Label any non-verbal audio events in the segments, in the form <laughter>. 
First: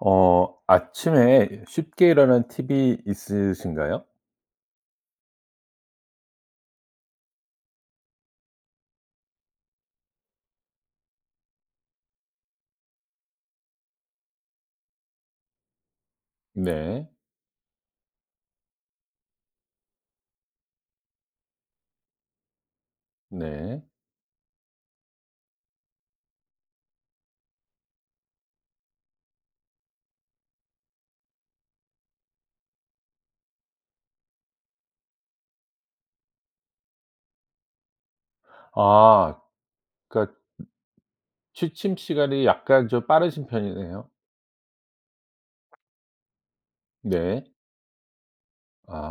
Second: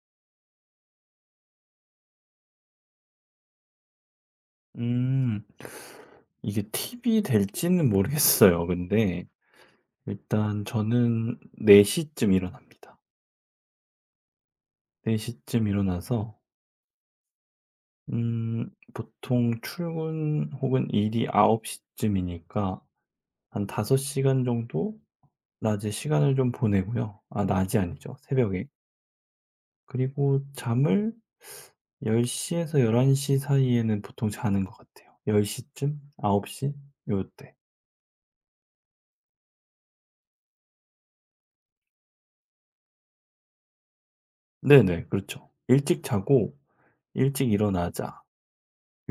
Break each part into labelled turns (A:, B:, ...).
A: 어 아침에 쉽게 일어나는 팁이 있으신가요?
B: 음. 이게 팁이 될지는 모르겠어요. 근데 일단 저는 4시쯤 일어납니다. 4시쯤 일어나서
A: 네.
B: 음 보통 출근 혹은 일이 9시 쯤이니까 한
A: 네.
B: 5 시간 정도 낮에 시간을 좀 보내고요. 아, 낮이 아니죠. 새벽에. 그리고 잠을 10 에서 11시 사이에는 보통 자는 것 같아요. 10 쯤? 9시 요때.
A: 아 그러니까 취침 시간이 약간 좀 빠르신 편이네요.
B: 네네. 그렇죠. "일찍 자고
A: 네.
B: 일찍 일어나자."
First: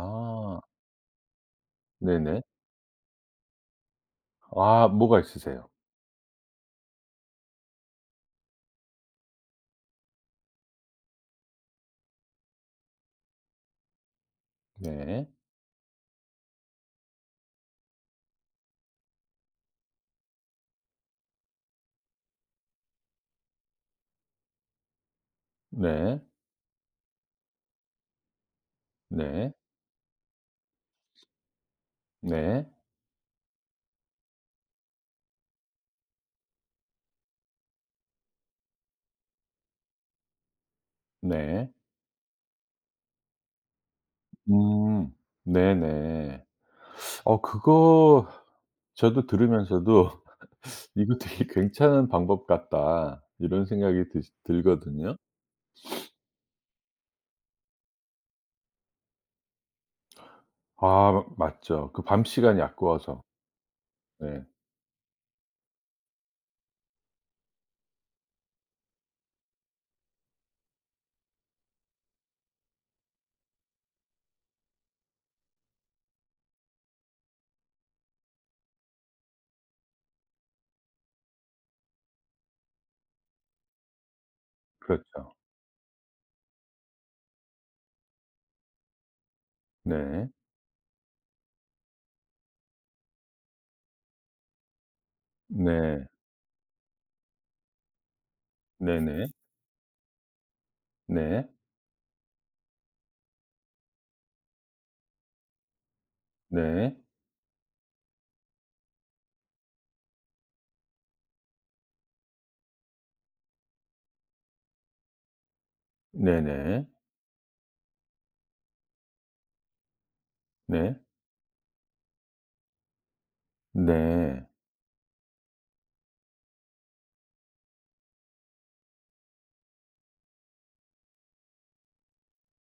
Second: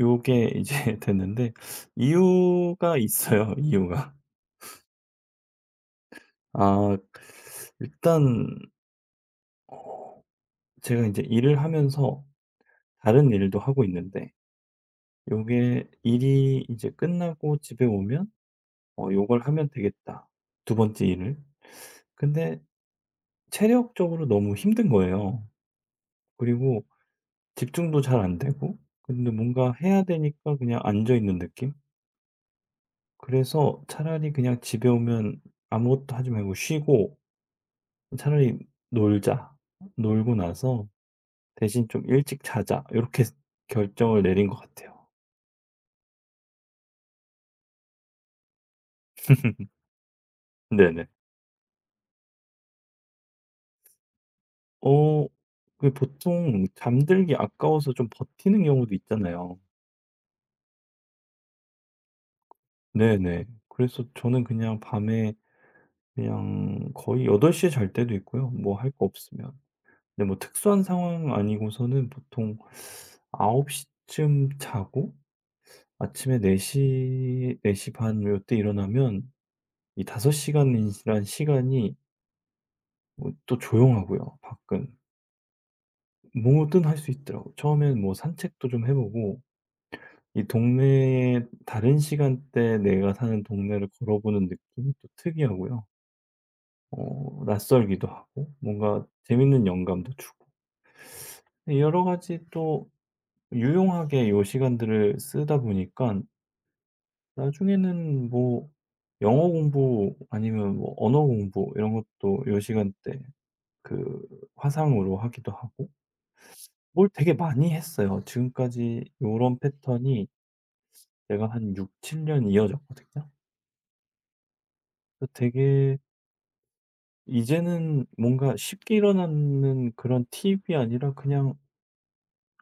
B: 요게 이제 <laughs> 됐는데
A: 네네.
B: 이유가 있어요, <laughs> 이유가.
A: 아 뭐가 있으세요?
B: 아, 일단 제가 이제 일을 하면서 다른 일도 하고 있는데,
A: 네.
B: 요게 일이 이제 끝나고 집에 오면 '어, 요걸 하면 되겠다.' 두 번째 일을. 근데 체력적으로 너무 힘든 거예요.
A: 네.
B: 그리고 집중도 잘 안 되고, 근데
A: 네.
B: 뭔가 해야 되니까 그냥 앉아 있는 느낌?
A: 네.
B: 그래서 차라리 그냥 집에 오면 아무것도 하지 말고 쉬고, 차라리 놀자. 놀고 나서
A: 네.
B: 대신 좀 일찍 자자. 요렇게 결정을 내린 것 같아요.
A: 음. 네네. 어 그거 저도 들으면서도 <laughs>
B: 네네.
A: '이거 되게 괜찮은 방법 같다.' 이런 생각이 드 들거든요.
B: 어 그 보통 잠들기 아까워서 좀 버티는 경우도 있잖아요.
A: 아 맞죠. 그 밤 시간이 아까워서.
B: 네네. 그래서 저는
A: 네.
B: 그냥 밤에 그냥 거의 8시에 잘 때도 있고요, 뭐 할 거 없으면. 근데 뭐 특수한 상황 아니고서는 보통 9시쯤 자고 아침에 4시 네시 반 요때 일어나면 이 5 시간이란 시간이 뭐 또 조용하고요. 밖은.
A: 그렇죠.
B: 뭐든 할 수 있더라고요. 처엔 뭐 산책도 좀 해 보고,
A: 네.
B: 이 동네에 다른 시간대, 내가 사는 동네를 걸어보는 느낌이 또 특이하고요.
A: 네.
B: 낯설기도 하고 뭔가
A: 네네.
B: 재밌는 영감도 주고.
A: 네.
B: 여러 가지 또 유용하게 요 시간들을 쓰다 보니까
A: 네.
B: 나중에는 뭐 영어 공부 아니면 뭐 언어 공부 이런 것도 요 시간대 그 화상으로 하기도 하고,
A: 네네.
B: 뭘 되게 많이 했어요. 지금까지 요런 패턴이
A: 네.
B: 내가 한 6-7년 이어졌거든요.
A: 네.
B: 그래서 되게 이제는 뭔가 쉽게 일어나는 그런 팁이 아니라 그냥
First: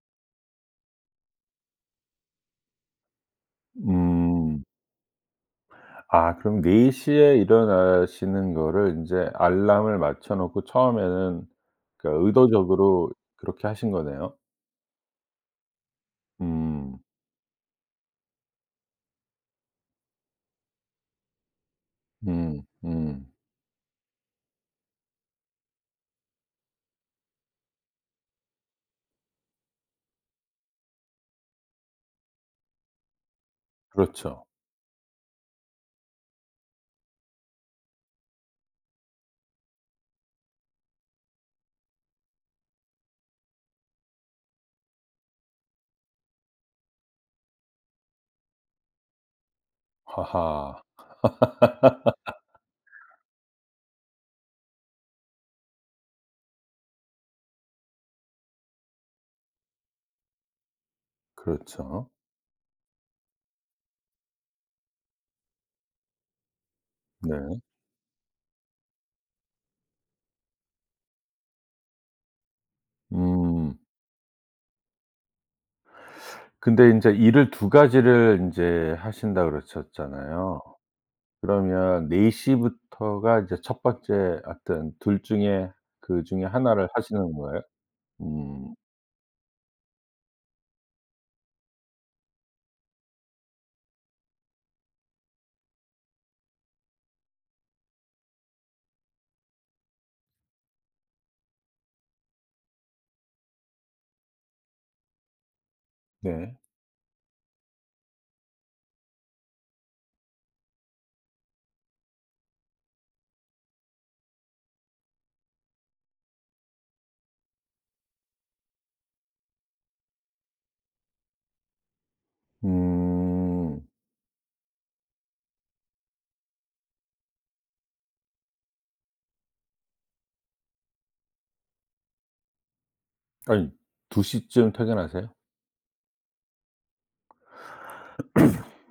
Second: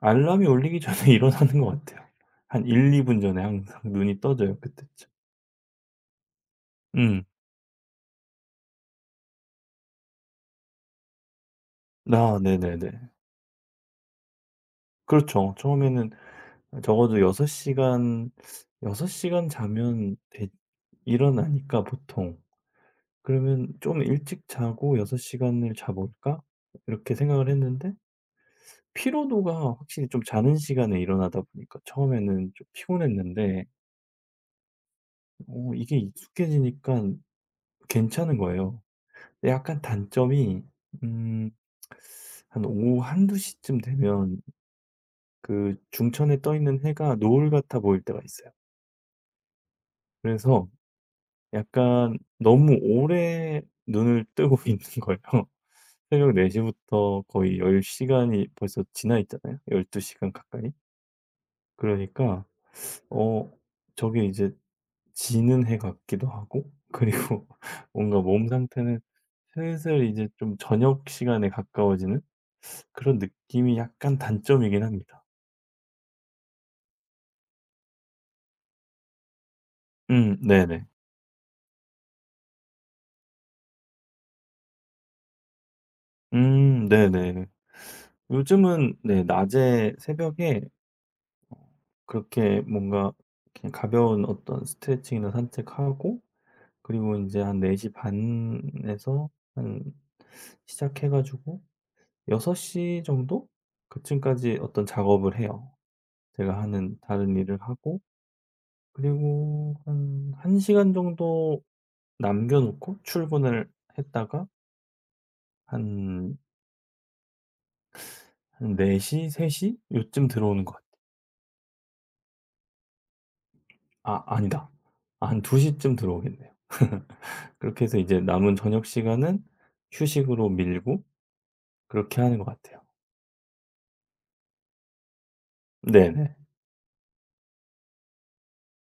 B: 알람이 울리기 전에 <laughs> 일어나는 것 같아요. 한 1-2분 전에 항상 눈이 떠져요,
A: 음.
B: 그때쯤.
A: 아 그럼 4시
B: 음.
A: 에 일어나시는 거를 인제 알람을 맞춰 놓고 처음에는, 그러니까
B: 아, 네네네.
A: 의도적으로 그렇게 하신 거네요.
B: 그렇죠. 처음에는
A: 음.
B: 적어도 6 시간 자면 되 일어나니까 보통.
A: 음. 음.
B: 그러면 '좀 일찍 자고 6 시간을 자볼까?' 이렇게 생각을 했는데, 피로도가 확실히 좀 자는 시간에 일어나다 보니까 처음에는 좀 피곤했는데
A: 그렇죠.
B: 이게 익숙해지니까 괜찮은 거예요. 근데 약간 단점이, 음 한 오후 한두 시쯤 되면 그 중천에 떠 있는 해가 노을 같아 보일 때가 있어요. 그래서
A: 하하.
B: 약간
A: <laughs>
B: 너무 오래 눈을 뜨고 <laughs> 있는 거예요. 새벽 4 시부터 거의 10 시간이 벌써 지나 있잖아요. 12 시간 가까이.
A: 그렇죠.
B: 그러니까 어 저게 이제 지는 해 같기도 하고, 그리고
A: 네.
B: <laughs> 뭔가 몸 상태는 슬슬 이제 좀 저녁 시간에 가까워지는 그런 느낌이
A: 음.
B: 약간 단점이긴 합니다.
A: 근데 인제 일을 두 가지를 인제 하신다
B: 음,
A: 그러셨잖아요.
B: 네네.
A: 그러면 4 시부터가 이제 첫 번째, 하여튼 둘 중에 그 중에 하나를
B: 음,
A: 하시는
B: 네네.
A: 거예요? 음.
B: 요즘은 네, 낮에 새벽에 그렇게 뭔가 그냥 가벼운 어떤 스트레칭이나 산책하고, 그리고 인제 한4시 반에서 한 시작해 가지고 6시 정도, 그쯤까지 어떤 작업을 해요.
A: 네.
B: 제가 하는 다른 일을 하고, 그리고 한 1 시간 정도 남겨 놓고 출근을 했다가 한 한4시0 3 요쯤 들어오는 것 같아요.
A: 음.
B: 아, 아니다. 아, 한2시쯤 들어오겠네요. <laughs> 그렇게 해서 이제 남은 저녁 시간은 휴식으로 밀고 그렇게 하는 것 같아요.
A: 아니 2 시쯤 퇴근하세요?
B: 네네.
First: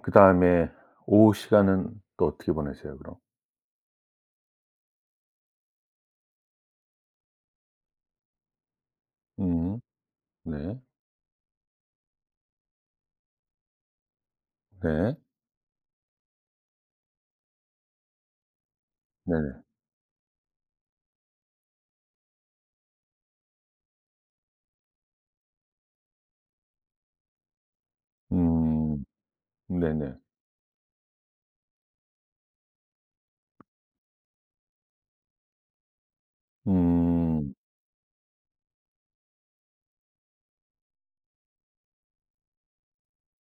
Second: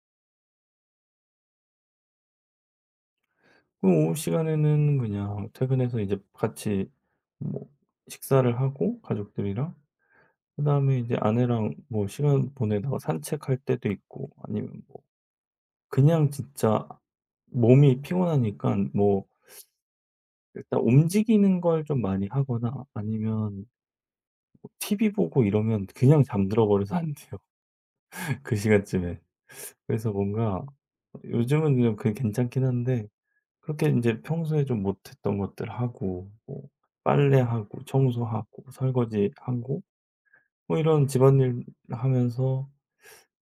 A: 그다음에 오후 시간은 또 어떻게 보내세요 그럼?
B: 그럼 오후 시간에는 그냥 퇴근해서 이제 같이 뭐 식사를 하고 가족들이랑,
A: 음. 네.
B: 그다음에 이제 아내랑 뭐 시간 보내다가 산책할 때도 있고 아니면 뭐
A: 네.
B: 그냥 진짜 몸이 피곤하니까 뭐
A: 네네.
B: 일단 움직이는 걸 좀 많이 하거나 아니면 뭐 TV 보고 이러면 그냥 잠들어 버려서 안 돼요. <laughs> 그
A: 음.
B: 시간쯤에. 그래서
A: 네네.
B: 뭔가 요즘은 그게 괜찮긴 한데, 그렇게 인제 평소에 좀 못했던 것들 하고, 뭐
A: 음.
B: 빨래하고 청소하고 설거지하고 뭐 이런 집안일 하면서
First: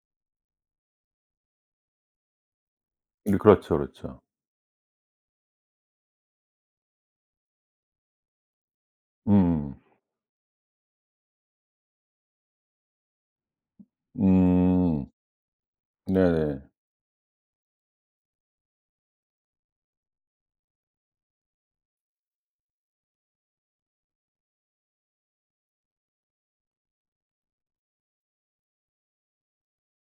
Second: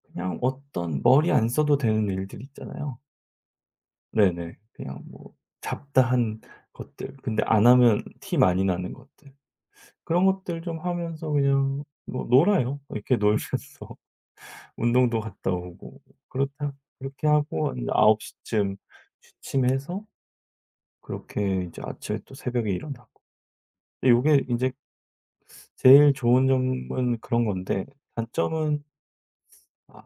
B: 그냥 어떤 머리 안 써도 되는 일들 있잖아요.
A: 네 그렇죠, 그렇죠.
B: 네네. 그냥 뭐 잡다한 것들, 근데 안 하면 티 많이 나는 것들.
A: 음.
B: 그런 것들 좀 하면서 그냥 뭐 놀아요. 이렇게 <laughs> 놀면서.
A: 음.
B: 운동도 갔다 오고
A: 네네.
B: 그렇다 그렇게 하고 한9시쯤 취침해서 그렇게 이제 아침에 또 새벽에 일어나고. 근데 요게 이제 제일 좋은 점은 그런 건데, 단점은, 아,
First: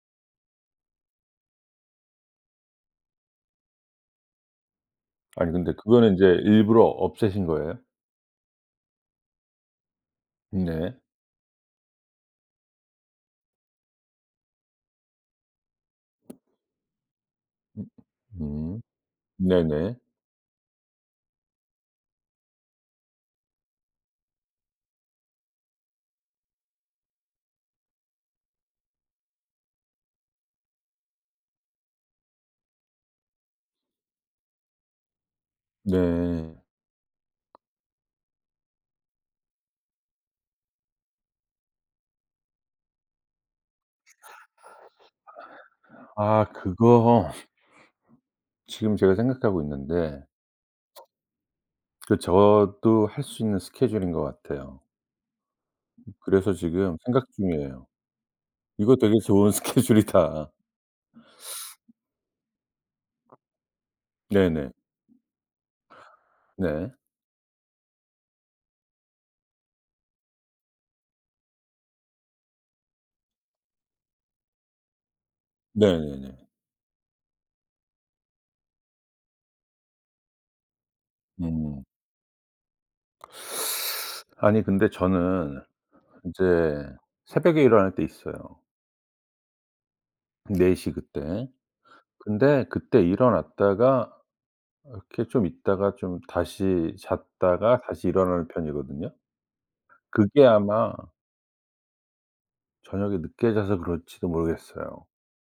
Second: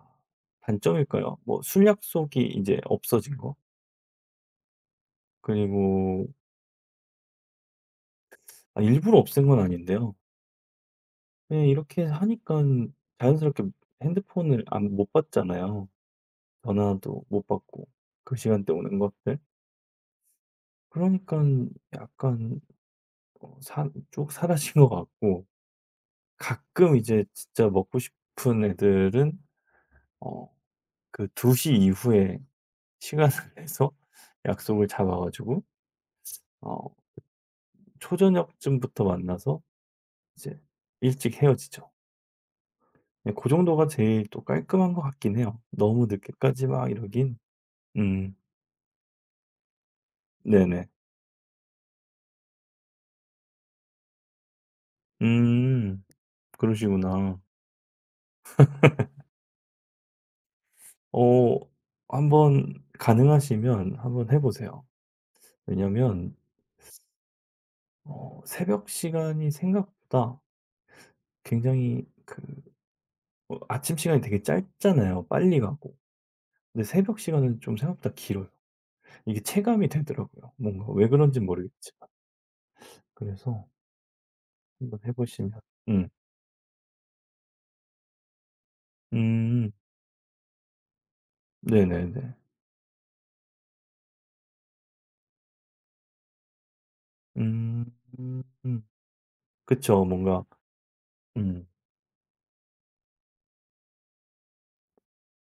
B: 단점일까요? 뭐 술 약속이 이제 없어진 거.
A: 아니 근데 그거는 인제
B: 그리고
A: 일부러 없애신 거예요?
B: 아, 일부러 없앤 건 아닌데요.
A: 네.
B: 그냥 이렇게 하니까 자연스럽게 핸드폰을 안 못 받잖아요. 전화도 못
A: 음.
B: 받고, 그 시간대
A: 음.
B: 오는 것들.
A: 네네.
B: 그러니까 약간 산 쭉 사라진 것 같고, 가끔 이제 진짜 먹고 싶은 애들은 어 그 2시 이후에 시간을 <laughs> 내서 약속을 잡아 가지고
A: 네.
B: 어 초저녁쯤부터 만나서 이제 일찍 헤어지죠. 네, 그 정도가 제일 또 깔끔한 것 같긴 해요. 너무
A: 아
B: 늦게까지 막
A: 그거
B: 이러긴.
A: <laughs>
B: 음.
A: 지금 제가 생각하고 있는데,
B: 네네.
A: 그 저도 할 수 있는 스케줄인 것 같아요.
B: 음.
A: 그래서 지금 생각
B: 그러시구나.
A: 중이에요. '이거 되게 좋은 <laughs> 스케줄이다.'
B: 어 한번 가능하시면 한번 해
A: 네네.
B: 보세요. 왜냐면
A: 네.
B: 새벽 시간이 생각보다 굉장히 그 아침 시간이 되게 짧잖아요, 빨리 가고.
A: 네네네.
B: 근데 새벽 시간은 좀 생각보다 길어요. 이게 체감이 되더라고요. 뭔가 왜 그런지
A: 음.
B: 모르겠지만. 그래서
A: 아니 근데
B: 한번 해 보시면.
A: 저는
B: 음.
A: 인제 새벽에 일어날 때 있어요.
B: 음.
A: 4시 그때.
B: 네네네.
A: 근데 그때 일어났다가 이렇게 좀 있다가 좀 다시 잤다가
B: 음.
A: 다시 일어나는
B: 음,
A: 편이거든요.
B: 그쵸.
A: 그게
B: 뭔가.
A: 아마
B: 음.
A: 저녁에 늦게 자서 그럴지도 모르겠어요.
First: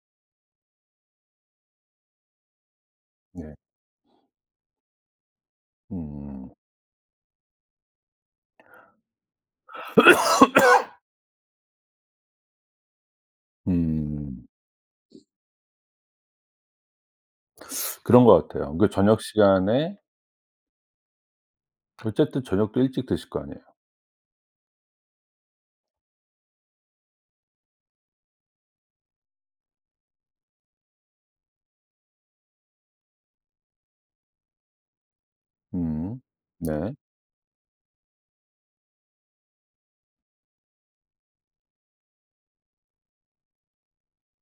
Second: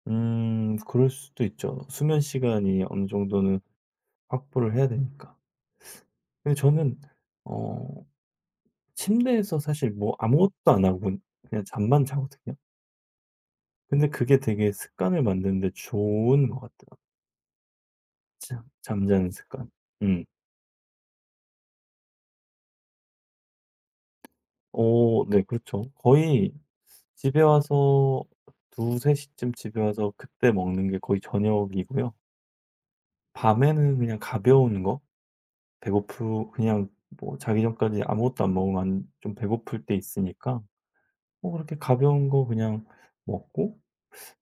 B: 그럴 수도 있죠. 수면 시간이 어느
A: 네.
B: 정도는 확보를 해야 되니까.
A: 음.
B: 근데 저는 어 침대에서 사실 뭐 아무것도 안 하고 그냥 잠만 자거든요. 근데 그게
A: 음.
B: 되게 습관을 만드는 데 좋은 것 같아요.
A: 그런 것
B: 참
A: 같아요. 그 저녁
B: 잠자는 습관.
A: 시간에
B: 음.
A: 어쨌든 저녁도 일찍 드실 거 아니에요.
B: 어, 네, 그렇죠. 거의 집에 와서 2-3 시쯤 집에 와서 그때 먹는 게 거의 저녁이고요. 밤에는 그냥 가벼운 거,
A: 음.
B: 배고프 그냥
A: 네.
B: 뭐 자기 전까지 아무것도 안 먹으면 안 좀 배고플 때 있으니까 뭐 그렇게 가벼운 거 그냥 먹고,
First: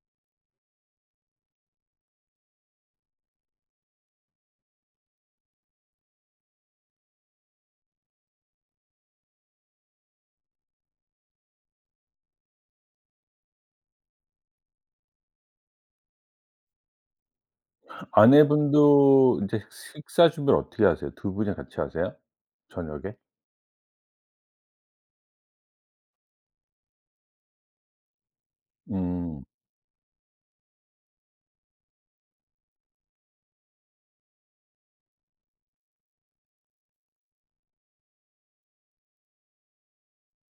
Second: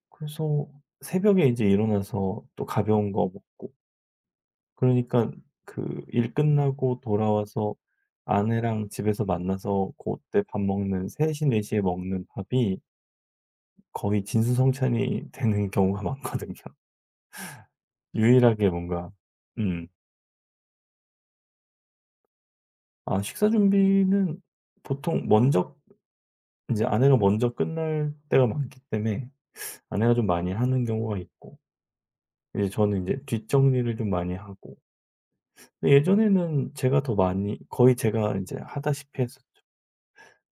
B: 그래서 새벽에 이제 일어나서 또 가벼운 거 먹고, 그러니까 그 일 끝나고 돌아와서 아내랑 집에서 만나서 그때 밥 먹는 3시네4에 먹는 밥이 거의 진수성찬이 <laughs> 되는 경우가 많거든요. <laughs> 유일하게 뭔가.
A: 아내분도 인제
B: 음.
A: 식사 준비를 어떻게 하세요? 두 분이 같이 하세요? 저녁에?
B: 아, 식사 준비는 보통 먼저 이제 아내가 먼저 끝날 때가 많기 때문에
A: 음.
B: 아내가 좀 많이 하는 경우가 있고, 이제 저는 이제 뒷정리를 좀 많이 하고. 근데 예전에는 제가 더 많이, 거의 제가 이제 하다시피 했었죠,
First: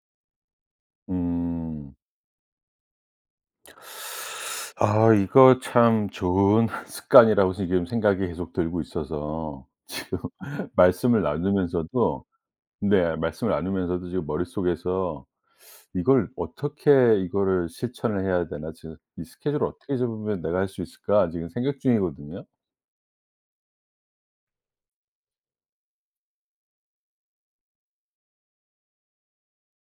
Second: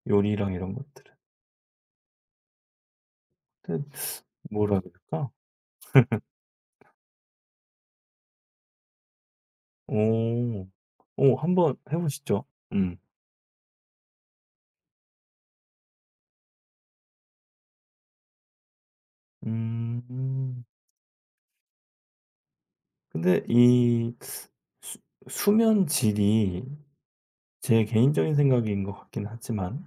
B: 요리랑 이런 것들은.
A: 음.
B: 뭐라
A: 아
B: 그럴까?
A: 이거 참 좋은 <laughs> 습관이라고 지금 생각이 계속 들고 있어서 지금
B: 오,
A: <laughs> 말씀을
B: 오, 한번 해
A: 나누면서도,
B: 보시죠. 음.
A: 네 말씀을 나누면서도 지금 머릿속에서 '이걸 어떻게, 이거를 실천을 해야 되나? 지금 이 스케줄을 어떻게 잡으면 내가
B: 음.
A: 할 수 있을까?' 지금 생각 중이거든요.
B: 근데 이 수 수면 질이, 제 개인적인 생각인 것 같긴 하지만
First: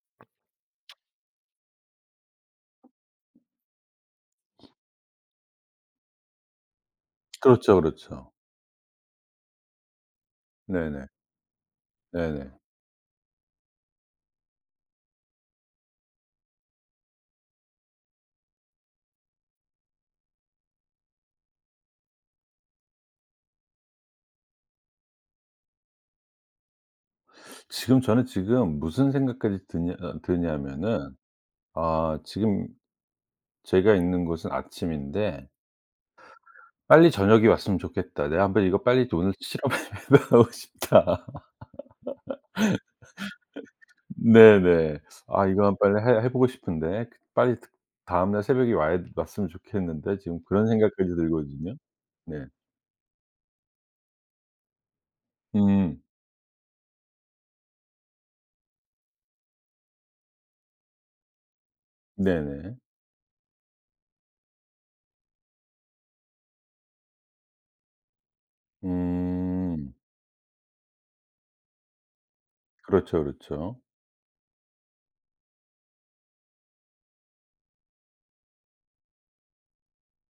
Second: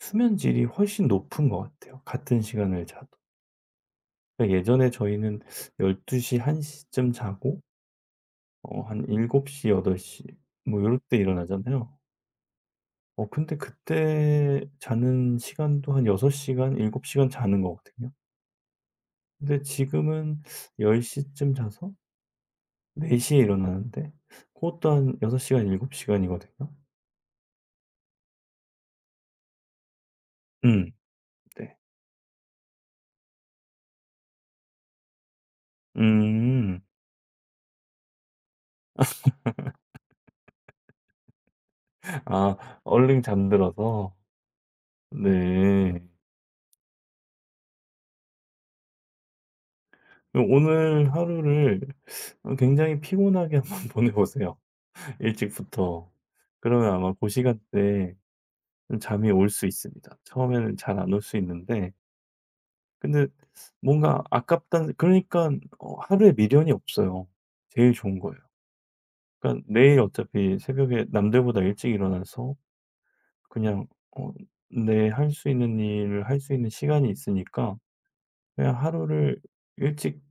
B: 수면 질이 훨씬 높은 것 같아요, 같은 시간을 자도. 그러니까 예전에 저희는 12 시, 1 시쯤 자고
A: 그렇죠, 그렇죠.
B: 한 7 시, 8시 뭐 요럴
A: 네네.
B: 때 일어나잖아요.
A: 네네.
B: 근데 그때 자는 시간도 한 6 시간, 7 시간 자는 거거든요. 근데 지금은 10 시쯤 자서 4 시에 일어나는데, 그것도 한 6 시간, 7 시간이거든요.
A: 지금 저는 지금 무슨 생각까지 드냐 어
B: 음.
A: 드냐면은
B: 네.
A: 아 지금 제가 있는 곳은 아침인데
B: 음.
A: '빨리 저녁이 왔으면 좋겠다. 내가 한번 이거 빨리 오늘 실험해 보고 <laughs> 싶다.'
B: 아, 얼른 잠들어서.
A: 네네. '아 이거 만
B: 네.
A: 빨리 해 보고 싶은데 그 빨리 다음날 새벽이 와야 왔으면 좋겠는데.' 지금
B: 그럼
A: 그런
B: 오늘
A: 생각까지 들거든요.
B: 하루를
A: 네.
B: 굉장히 피곤하게 <laughs> 한번 보내보세요,
A: 음.
B: 일찍부터. 그러면 아마 고 시간대에 좀 잠이 올 수 있습니다. 처음에는 잘 안 올 수 있는데,
A: 네네.
B: 근데 뭔가 아깝다는, 그러니깐 하루에 미련이 없어요. 제일 좋은 거예요. 그러니까
A: 음.
B: 내일 어차피 새벽에 남들보다 일찍 일어나서
A: 그렇죠, 그렇죠.
B: 그냥 어 내 할 수 있는 일을 할 수 있는 시간이 있으니까 그냥 하루를 일찍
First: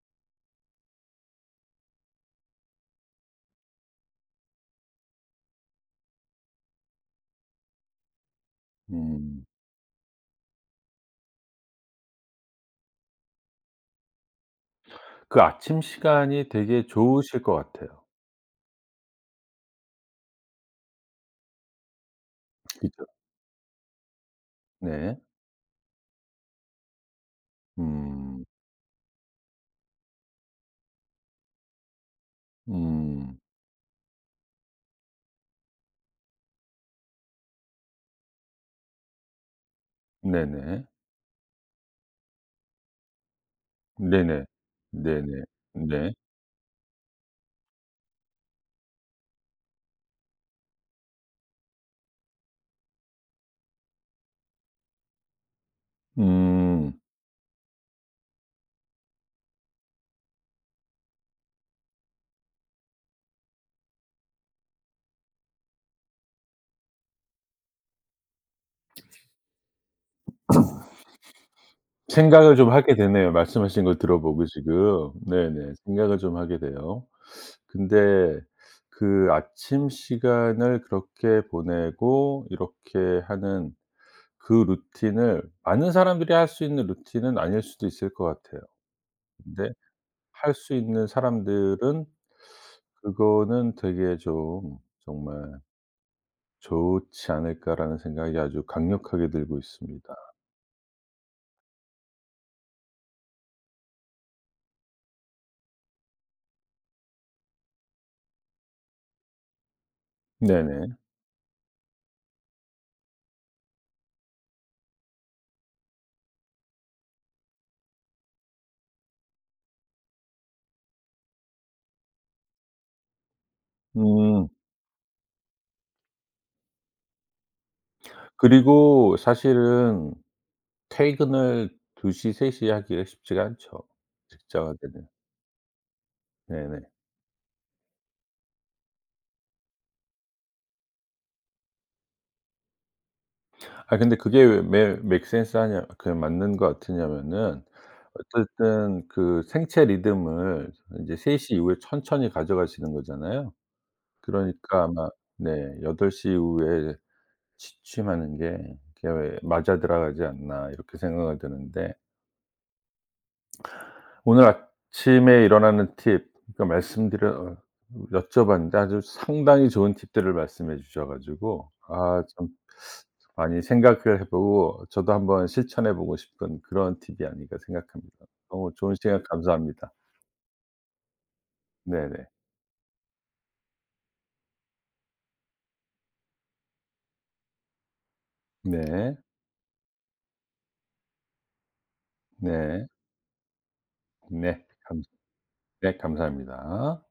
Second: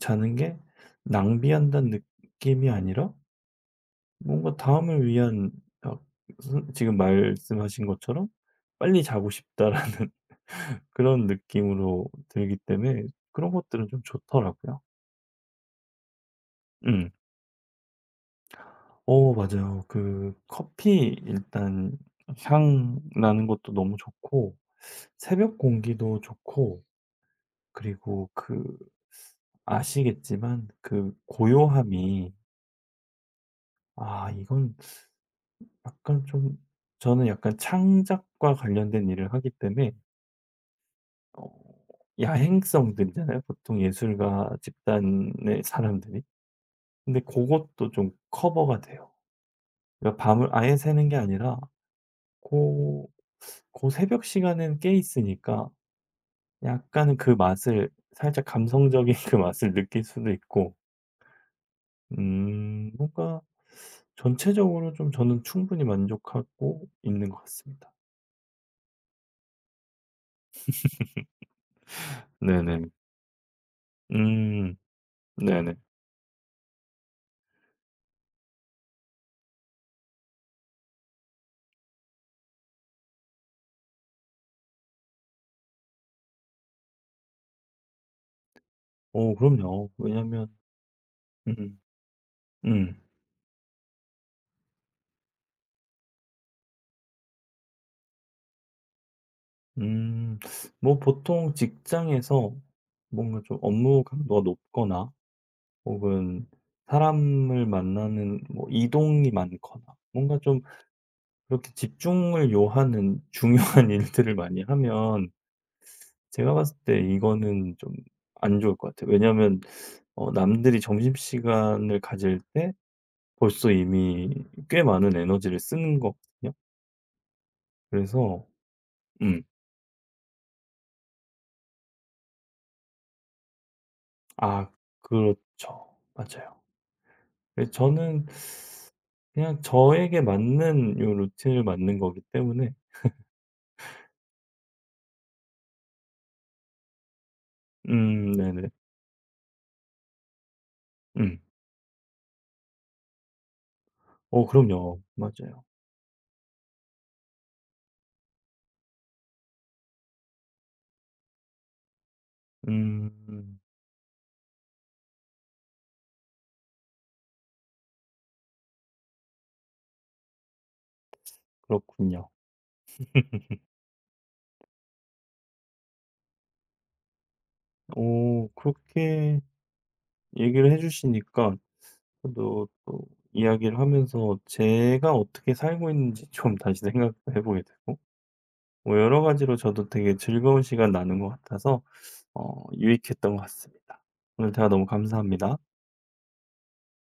B: 자는 게 낭비한다는 느낌이 아니라 뭔가 다음을 위한, 어, 지금 말씀하신 것처럼 '빨리 자고
A: 음.
B: 싶다.'라는 <laughs> 그런 느낌으로 들기 때문에 그런 것들은 좀 좋더라고요.
A: 그 아침 시간이 되게
B: 음.
A: 좋으실 것 같아요.
B: 맞아요. 그 커피 일단 향
A: 그죠?
B: 나는 것도 너무 좋고
A: 네.
B: 새벽 공기도 좋고, 그리고
A: 음.
B: 그 아시겠지만 그 고요함이,
A: 음.
B: 아 이건 약간 좀, 저는 약간 창작과 관련된 일을 하기 때문에,
A: 네네.
B: 어 야행성들이잖아요, 보통
A: 네네.
B: 예술가
A: 네네.
B: 집단의
A: 네.
B: 사람들이. 근데 그것도 좀 커버가 돼요. 그러니까 밤을 아예 새는 게 아니라 고 고 새벽 시간은 깨 있으니까
A: 음.
B: 약간은 그 맛을 살짝 감성적인 <laughs> 그 맛을 느낄 수도 있고, 뭔가 전체적으로 좀 저는 충분히 만족하고 있는 것 같습니다.
A: 생각을 좀
B: 네네.
A: 하게 되네요. 말씀하신 걸 들어보고
B: 음,
A: 지금. 네네.
B: 네네.
A: 생각을 좀 하게 돼요. 근데 그 아침 시간을 그렇게 보내고 이렇게 하는 그 루틴을 많은 사람들이 할 수 있는 루틴은 아닐 수도 있을 것 같아요.
B: 오,
A: 근데
B: 그럼요.
A: 할
B: 왜냐면.
A: 수 있는
B: 음.
A: 사람들은
B: 음.
A: 그거는 되게 좀 정말 '좋지 않을까.'라는 생각이 아주 강력하게 들고 있습니다.
B: 음 뭐 보통 직장에서 뭔가 좀 업무 강도가 높거나, 혹은 사람을 만나는 뭐 이동이 많거나, 뭔가 좀
A: 네네.
B: 그렇게 집중을 요하는 <laughs> 중요한 일들을 많이 하면 제가 봤을 때 이거는 좀 안 좋을 것 같아요. 왜냐하면 남들이 점심시간을 가질 때 벌써 이미
A: 음
B: 꽤 많은 에너지를 쓰는 거거든요. 그래서.
A: 그리고
B: 음.
A: 사실은 퇴근을 2시세3에 하기가 쉽지가 않죠,
B: 아,
A: 직장을 때는.
B: 그렇죠. 맞아요.
A: 네네.
B: 그래서 저는 그냥 저에게 맞는 요 루틴을 만든 거기 때문에.
A: 아 근데 그게 왜 매 맥센스하냐, 그 맞는 것 같으냐면은
B: 음, 네네.
A: 어쨌든 그 생체 리듬을 인제 3
B: 음.
A: 시 이후에 천천히 가져가시는 거잖아요. 그러니까
B: 그럼요.
A: 아마
B: 맞아요.
A: 네 8시 이후에 취침하는 게, 그게 왜 맞아 들어가지 않나 이렇게 생각이 드는데,
B: 음.
A: 오늘 아침에 일어나는 팁, 그러니까 말씀드려 어, 여쭤봤는데 아주 상당히 좋은 팁들을 말씀해 주셔 가지고 아
B: 그렇군요.
A: 참 많이 생각을 해 보고 저도 한번 실천해 보고 싶은 그런 팁이 아닌가 생각합니다.
B: 오,
A: 너무 좋은 시간
B: 그렇게
A: 감사합니다.
B: 얘기를 해 주시니까
A: 네네.
B: 저도 또 이야기를 하면서 제가 어떻게 살고 있는지 좀 다시 생각해 보게 되고, 뭐
A: 네.
B: 여러 가지로 저도 되게 즐거운 시간 나눈 것 같아서
A: 네.
B: 유익했던 것 같습니다. 오늘
A: 네.
B: 대화 너무
A: 감
B: 감사합니다.
A: 네 감사합니다.